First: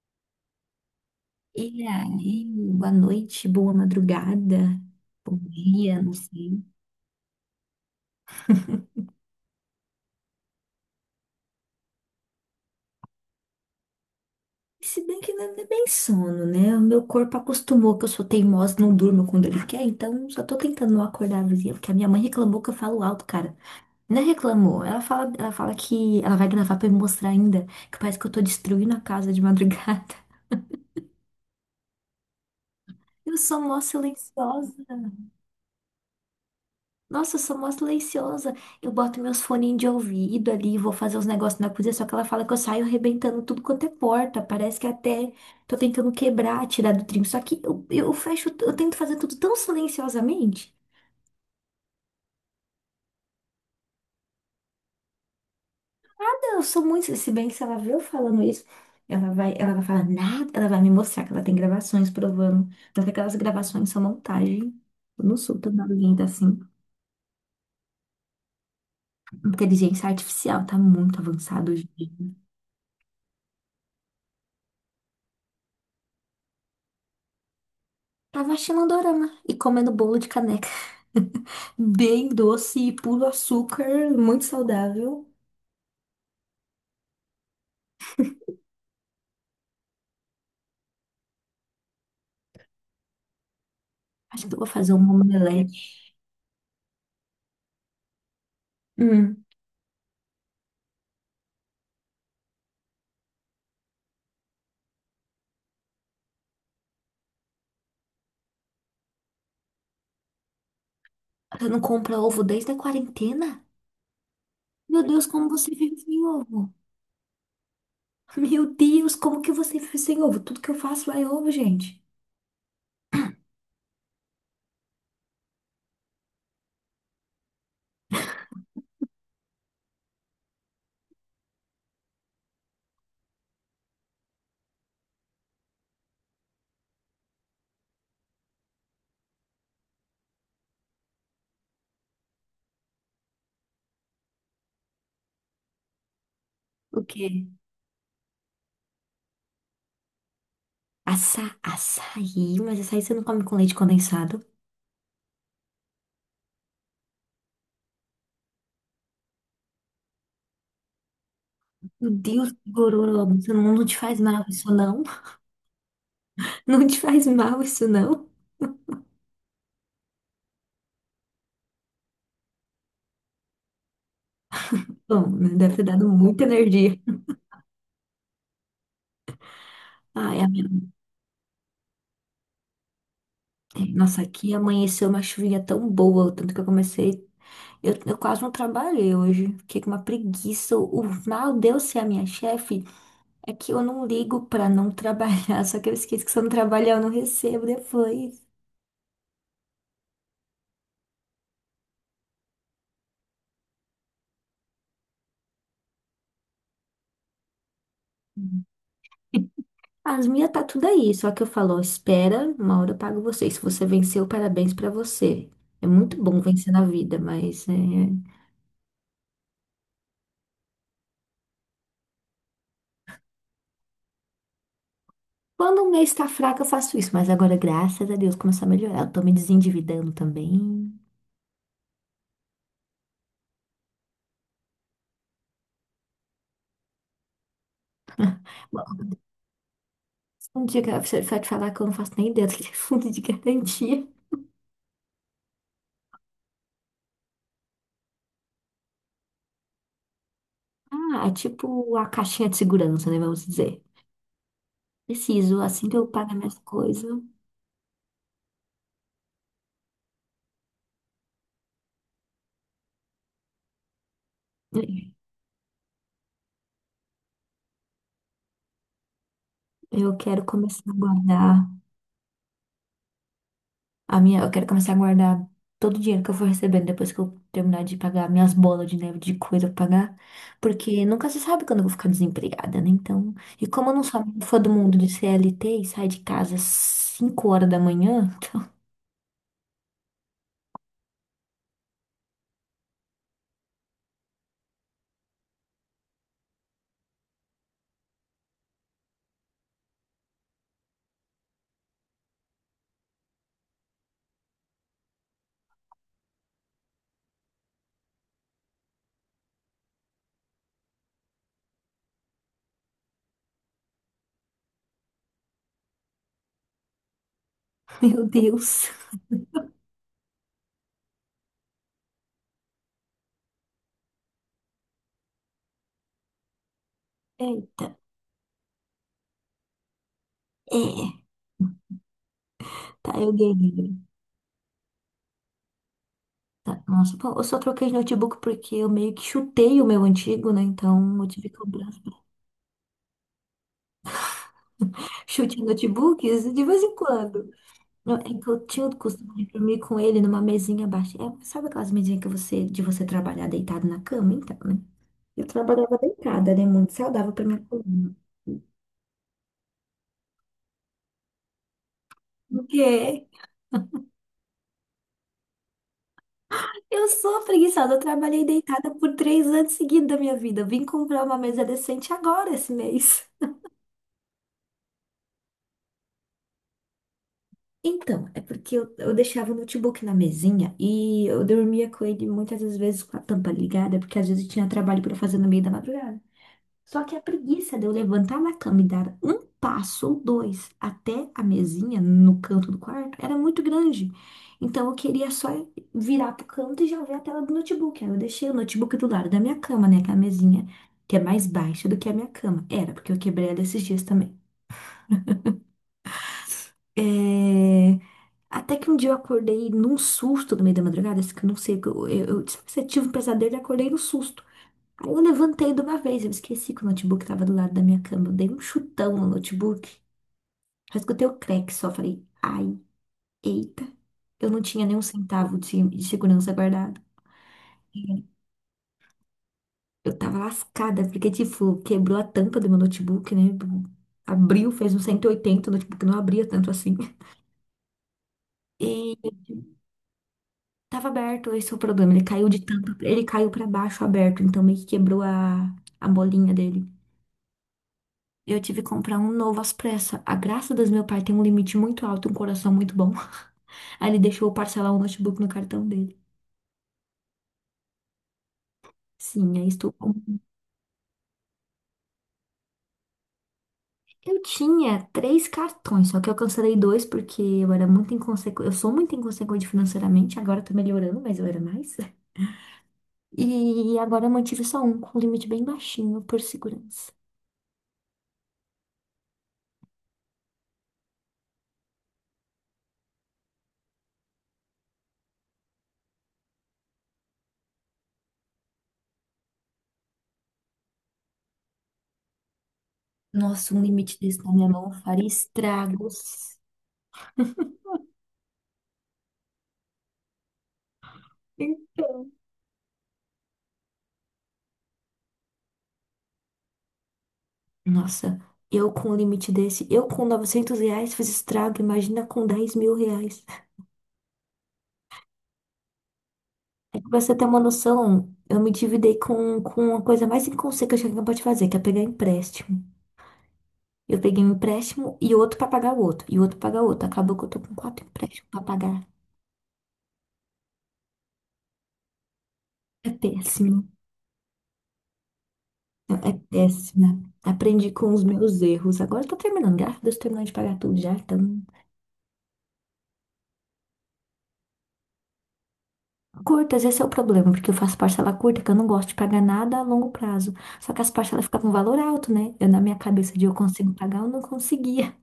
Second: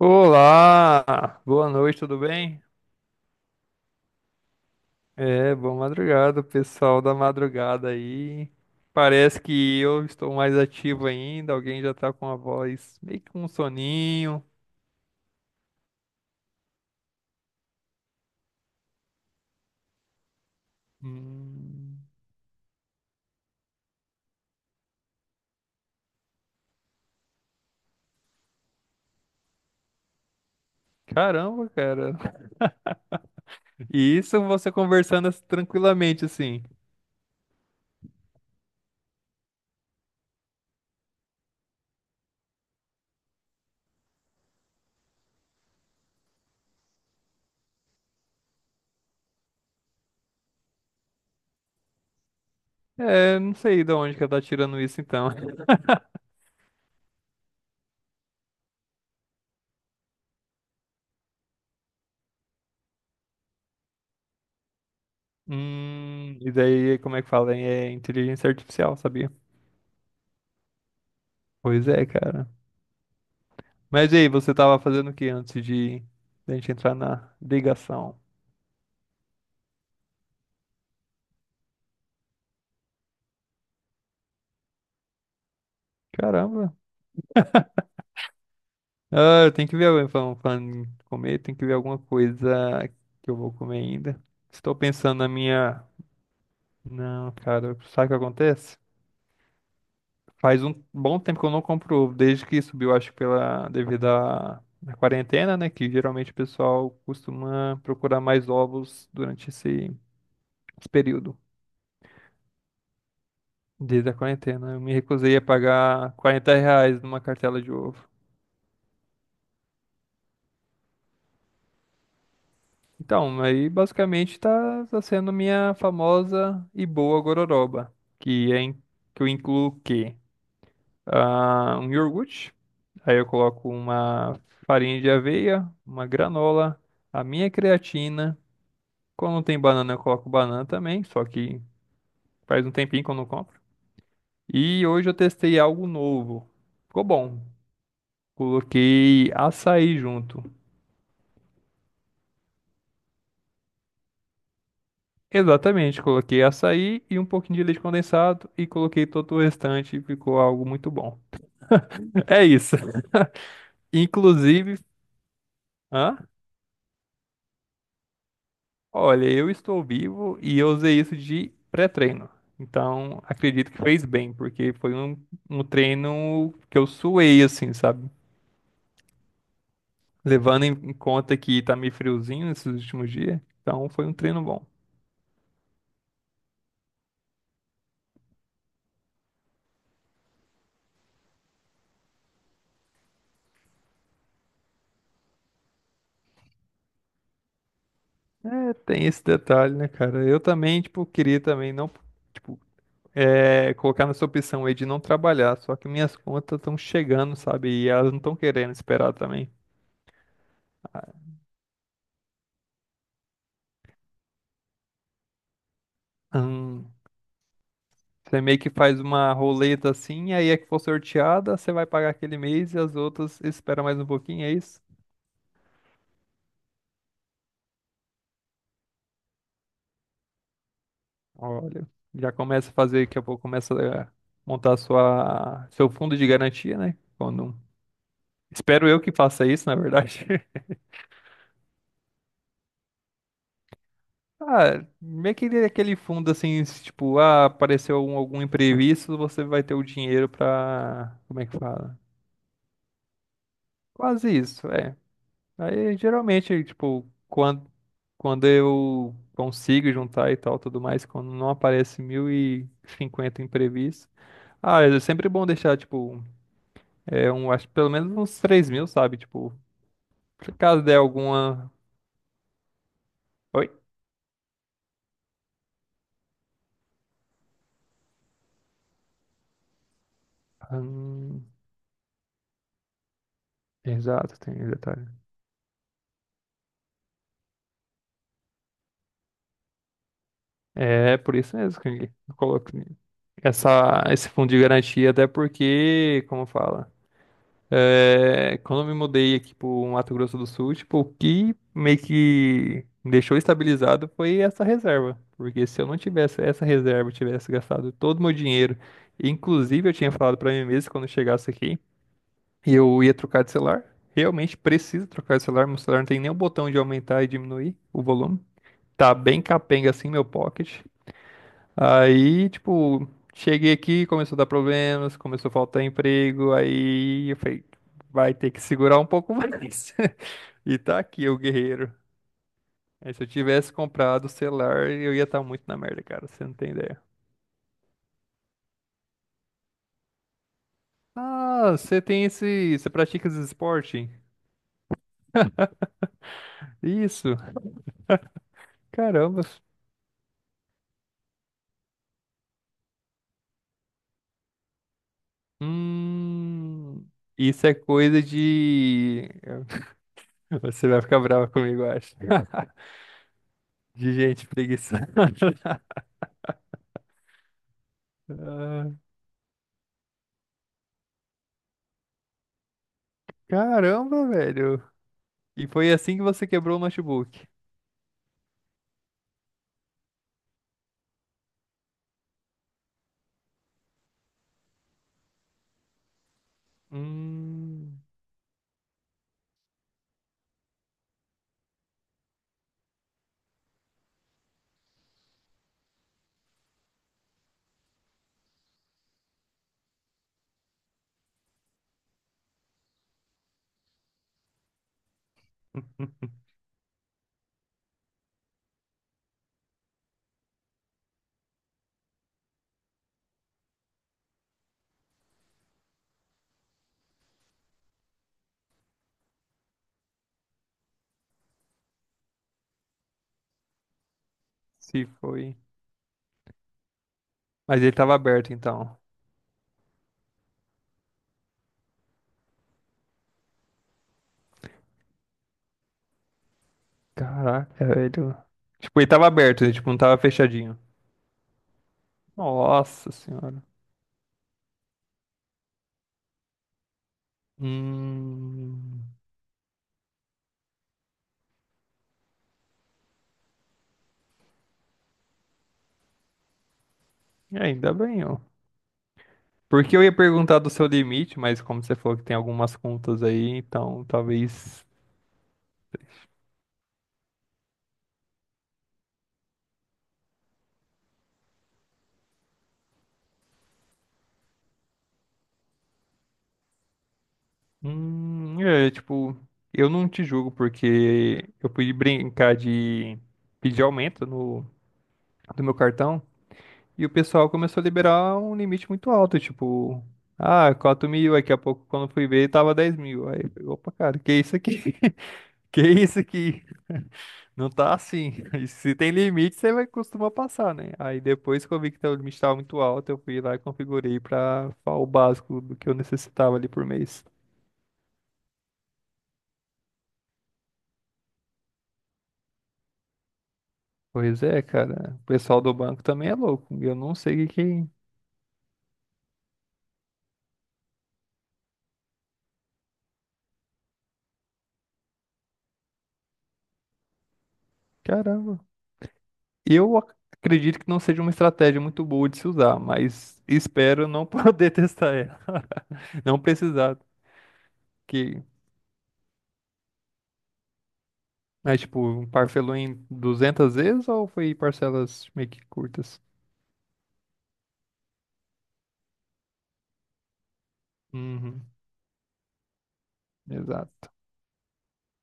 Olá, boa E noite, tudo aí, bem? boa noite, boa madrugada, bom É, boa dia, não madrugada, sei. pessoal da madrugada aí. Parece que eu estou mais ativo ainda, alguém já tá com a voz meio que com um soninho. Se bem que não é bem sono, né? O meu corpo acostumou que eu sou teimosa, não durmo quando ele quer, então só tô tentando não acordar a vizinha, porque a Hum, minha mãe reclamou que eu falo alto, cara. Não é reclamou, ela fala que ela vai gravar pra me mostrar ainda, que parece que eu tô destruindo a casa de madrugada. caramba, cara. Eu sou mó E isso você silenciosa. conversando assim, tranquilamente assim. Nossa, eu sou mó silenciosa. Eu boto meus foninhos de ouvido ali, vou fazer os negócios na cozinha, só que ela fala que eu saio arrebentando tudo quanto é porta. Parece que até tô tentando quebrar, tirar do trinco. Só que eu fecho, eu tento fazer tudo tão silenciosamente. É, não sei de onde que ela tá tirando isso então. Eu sou muito, se bem que se ela vê eu falando isso, ela vai falar nada, ela vai me mostrar que ela tem gravações provando. Mas que aquelas gravações são montagem. Eu não sou tão barulhenta e assim. daí, como é que fala? É inteligência artificial, sabia? Inteligência artificial tá muito avançada hoje. Pois é, cara. Mas e aí, você tava fazendo o que antes de da gente entrar na ligação? Tava assistindo um dorama e comendo bolo de caneca. Bem doce e puro açúcar, muito saudável. Caramba. Ah, eu tenho que ver, alguém falando, falando em comer, tem que ver alguma coisa que eu vou comer ainda. Acho que eu vou Estou fazer um pensando na minha. omelete. Não, cara, sabe o que acontece? Hum, Faz um bom tempo que eu não compro ovo, desde que subiu, acho que pela devido à quarentena, né? Que geralmente o pessoal costuma procurar mais ovos durante esse período. você não compra ovo desde a quarentena? Desde a quarentena. Eu me Meu Deus, recusei a como você vive pagar sem 40 ovo? reais numa cartela de ovo. Meu Deus, como que você vive sem ovo? Tudo que eu faço é ovo, gente. Então, aí basicamente tá sendo minha famosa e boa gororoba, que é em- que eu incluo o quê? Ah, um iogurte, aí eu coloco uma farinha de aveia, uma granola, a minha creatina. Quando não tem banana, eu coloco banana também, só que faz um tempinho que eu não compro. E hoje eu testei algo novo. O Ficou quê? bom. Coloquei açaí junto. Açaí, mas açaí você não come com leite condensado? Exatamente, coloquei açaí e um pouquinho de leite condensado e coloquei todo o restante e ficou algo muito bom. Meu É Deus, que isso. gororoba, isso não te faz mal isso Inclusive, não? hã? Não te faz mal isso não? Olha, eu estou vivo e eu usei isso de pré-treino. Então, acredito que fez bem, porque Bom, né, um deve ter dado muita treino que eu energia. suei, assim, sabe? Ai, a Levando em conta que tá meio friozinho esses últimos dias. Então, foi um Nossa, treino aqui bom. amanheceu uma chuvinha tão boa, o tanto que eu comecei. Eu quase não trabalhei hoje. Fiquei com uma preguiça. O mal de eu ser a minha chefe é que eu não ligo pra não trabalhar. Só que eu esqueço que se eu não trabalhar, eu não recebo depois. É, tem esse detalhe, né, cara? Eu também, tipo, queria também não. Tipo, é, colocar nessa opção aí de não trabalhar, só que minhas contas estão chegando, sabe? E elas não estão querendo esperar também. As minhas tá tudo aí. Só que eu falo, ó, espera, uma hora eu pago você. Se você venceu, parabéns pra você. É muito bom vencer na Hum, vida, mas é, você meio que faz uma roleta assim, aí é que for sorteada, você vai pagar aquele mês e as outras espera mais um pouquinho, é isso? quando o mês tá fraco, eu faço isso. Mas agora, graças a Deus, começou a melhorar. Eu tô me desendividando também. Olha, já começa a fazer, daqui a pouco começa a montar seu fundo de garantia, né? Quando, espero eu que faça isso, na verdade. Um dia que a professora vai te falar que eu não faço nem ideia do que é fundo de garantia. Ah, é aquele fundo assim, se, tipo, ah, apareceu algum imprevisto, você vai ter o dinheiro pra. Ah, é Como é que tipo fala? a caixinha de segurança, né? Vamos dizer. Quase isso, é. Preciso, assim que Aí eu pagar minhas geralmente, tipo, coisas, quando eu consigo juntar e tal, tudo mais, quando não aparece 1.050 imprevistos. Ah, é sempre bom deixar, tipo, é, um, acho que pelo menos uns 3.000, sabe? Tipo, eu quero se caso começar a der guardar alguma. Oi? Eu quero começar a guardar todo o dinheiro que eu for recebendo depois que eu terminar de pagar minhas bolas de neve de coisa pra pagar, porque nunca se Hum, sabe quando eu vou ficar desempregada, né? Então, e como eu não sou exato, muito tem fã do um mundo detalhe. de CLT e saio de casa às 5 horas da manhã, então, É por isso mesmo que eu coloco esse fundo de garantia, até porque, como fala, é, quando eu me mudei aqui pro Mato Grosso do Sul, tipo, o que meio que me deixou estabilizado foi essa reserva. Porque se eu não tivesse essa reserva, eu tivesse gastado todo o meu dinheiro, inclusive eu tinha falado pra mim mesmo quando eu chegasse aqui, e eu ia trocar de celular. Realmente preciso trocar de celular, meu celular não tem nem o botão de aumentar e diminuir o meu volume. Deus. Tá bem capenga assim meu pocket. Aí, tipo, cheguei aqui, começou a dar problemas, começou a faltar emprego, aí eu falei, Eita, vai ter que segurar um pouco mais. E tá é. aqui o guerreiro. Tá, Aí, se eu eu tivesse ganhei. comprado o celular, eu ia estar muito na merda, cara, você não tem Tá, ideia. nossa, bom, eu só troquei de notebook porque eu meio que chutei o meu antigo, né? Então eu tive que Ah, comprar você tem esse, você pratica esse esporte? chute em notebooks de vez em Isso. quando. Não, é que eu tinha o Caramba. costume de dormir com ele numa mesinha baixa. É, sabe aquelas mesinhas que você, de você trabalhar deitado na cama? Então, né? Eu trabalhava deitada, né? Muito Hum, saudável pra minha isso é coluna. coisa de você vai ficar brava comigo, eu acho. O Porque De gente preguiçosa. eu sou preguiçosa, eu trabalhei Ah, deitada por 3 anos seguidos da minha vida. Eu vim comprar uma mesa decente agora esse mês. caramba, velho. E foi assim que você quebrou o notebook. Então, é porque eu deixava o notebook na mesinha e eu dormia com ele muitas das vezes com a tampa ligada, porque às vezes eu tinha trabalho para fazer no meio da madrugada. Só que a preguiça de eu Hum. levantar na cama e dar um passo ou dois até a mesinha no canto do quarto era muito grande. Então eu queria só virar pro canto e já ver a tela do notebook. Aí eu deixei o notebook do lado da minha cama, né? Que é a mesinha que é mais baixa do que a minha cama. Era, porque eu quebrei ela esses dias também. É... Até que um dia eu acordei num susto no meio da madrugada, assim, que eu não sei, que eu tive um pesadelo e acordei no susto. Aí eu levantei de uma vez, eu esqueci que o notebook tava do lado da minha cama. Eu dei um chutão no notebook, só escutei o crack só, falei, ai, eita. Eu não tinha nem um Se foi. centavo de segurança guardado. Mas ele tava aberto então. Eu tava lascada, porque, tipo, quebrou a tampa do meu notebook, né? Abriu, fez um 180, o notebook não abria tanto assim. Caraca, velho. Tipo, ele E tava aberto, ele, tipo, não tava fechadinho. tava aberto, esse é o problema. Ele caiu de tanto. Nossa Ele caiu senhora. pra baixo aberto, então meio que quebrou a bolinha dele. Eu tive que comprar Hum, um novo às pressas. A graça das meu pai tem um limite muito alto, um coração muito bom. Aí ele deixou eu parcelar o notebook no cartão dele. ainda bem, ó. Sim, aí estou. Porque eu Com- ia um perguntar do seu limite, mas como você falou que tem algumas contas aí, então eu talvez. tinha três cartões, só que eu cancelei dois porque eu era muito inconsequente. Eu sou muito inconsequente financeiramente, agora tô melhorando, mas eu era mais. E agora eu mantive só um, com um limite bem baixinho, por segurança. É, tipo, eu não te julgo porque eu fui brincar de pedir aumento no, do meu cartão. E o pessoal começou a liberar um limite muito alto, tipo, ah, 4.000, aí daqui a pouco, quando fui ver, tava 10.000. Aí, eu falei, Nossa, um opa, limite cara, que desse na isso minha mão aqui? faria Que isso estragos. aqui? Não tá assim. Se tem limite, você vai costuma passar, né? Aí depois que eu vi que o Então. limite tava muito alto, eu fui lá e configurei pra o básico do que eu necessitava ali por mês. Nossa, eu com um limite desse, eu com 900 reais fiz estrago, imagina com 10 mil reais. Pois é, cara, o pessoal do banco também é louco. Eu É que não pra você ter sei o que uma que. noção, eu me endividei com a coisa mais inconsequente que alguém pode fazer, que é pegar empréstimo. Eu peguei um empréstimo e outro pra pagar o outro, e outro pra pagar o outro. Acabou que eu tô com 4 empréstimos Caramba. pra pagar. Eu ac- Acredito que não seja uma estratégia muito boa de se usar, É mas péssimo, espero não poder testar ela. é Não precisar. péssima. Aprendi com os Que, meus erros. Agora eu tô terminando, graças a Deus, terminando de pagar tudo já, então. mas, tipo, parcelou em 200 vezes ou foi parcelas meio que curtas? Curtas, esse é o problema, porque eu faço parcela curta, que eu não gosto de pagar nada a longo prazo. Só que as parcelas Uhum, ficavam um valor alto, né? Eu, na minha cabeça de eu consigo exato. pagar, eu não conseguia.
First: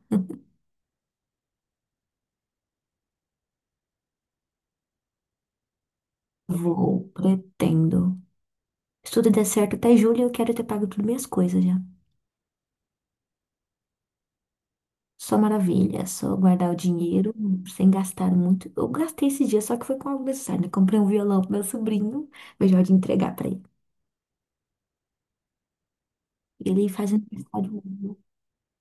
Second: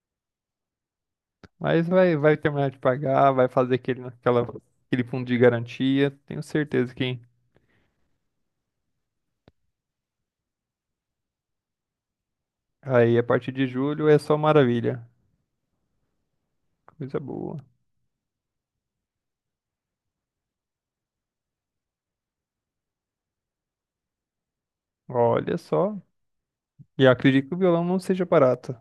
Mas vai terminar de pagar, vai fazer aquele fundo de garantia. Tenho certeza Vou, que pretendo. Se tudo der certo até julho, eu quero ter pago tudo minhas coisas já. aí a partir de julho é só maravilha. Só maravilha, só guardar o Coisa dinheiro boa. sem gastar muito. Eu gastei esse dia, só que foi com algo necessário, né? Comprei um violão pro meu sobrinho, eu já de entregar pra ele. Olha só. Ele E eu faz acredito que o violão não aniversário. seja barato.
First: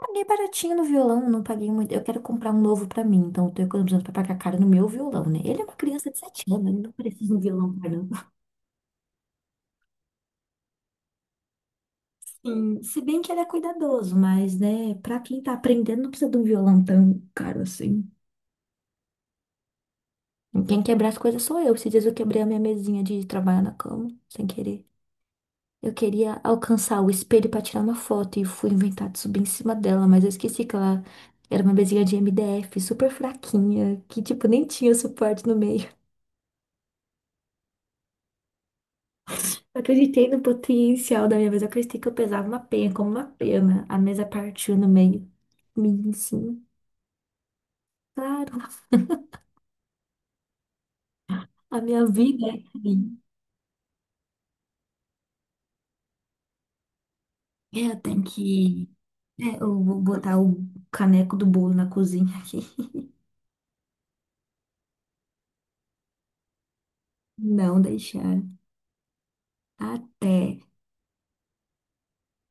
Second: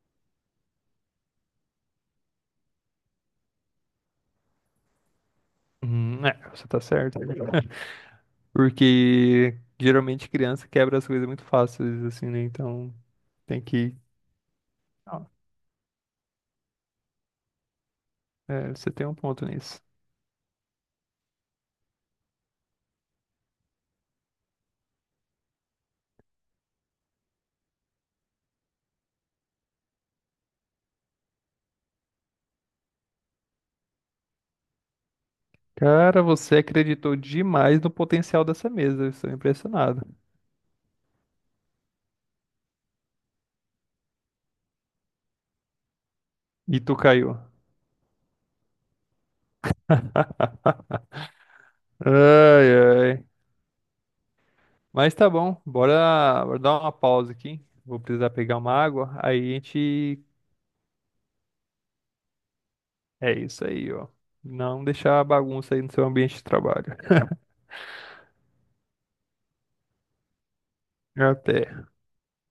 Paguei baratinho no violão, não paguei muito. Eu quero comprar um novo pra mim, então eu tô economizando pra pagar caro no meu violão, né? Ele é uma criança de 7 É, você anos, tá ele não certo. precisa de um violão caro. Porque geralmente criança quebra as coisas muito fáceis, assim, né? Sim, Então se bem que ele é tem que. cuidadoso, mas, né, pra Ó, quem tá aprendendo, não precisa de um violão tão caro assim. é, você tem um ponto nisso. Quem quebra as coisas sou eu. Esses dias eu quebrei a minha mesinha de trabalhar na cama, sem querer. Eu queria alcançar o espelho pra tirar uma foto e fui inventar de subir em cima dela, mas eu esqueci que ela era uma mesinha de MDF, super fraquinha, que, tipo, nem tinha suporte no meio. Cara, você acreditou demais no potencial dessa mesa. Eu estou Eu impressionado. acreditei no potencial da minha mesa. Eu acreditei que eu pesava uma penha, como uma pena. A mesa partiu no meio. Mim, sim. E tu caiu. Claro, a minha vida é Ai, assim. ai. Mas tá bom. Bora dar uma pausa aqui. É, Vou eu tenho precisar pegar uma que. água. Aí a É, eu vou gente. botar o caneco do bolo na cozinha aqui. É isso aí, ó. Não deixar a bagunça aí no seu ambiente de trabalho. Não deixar. Até Até.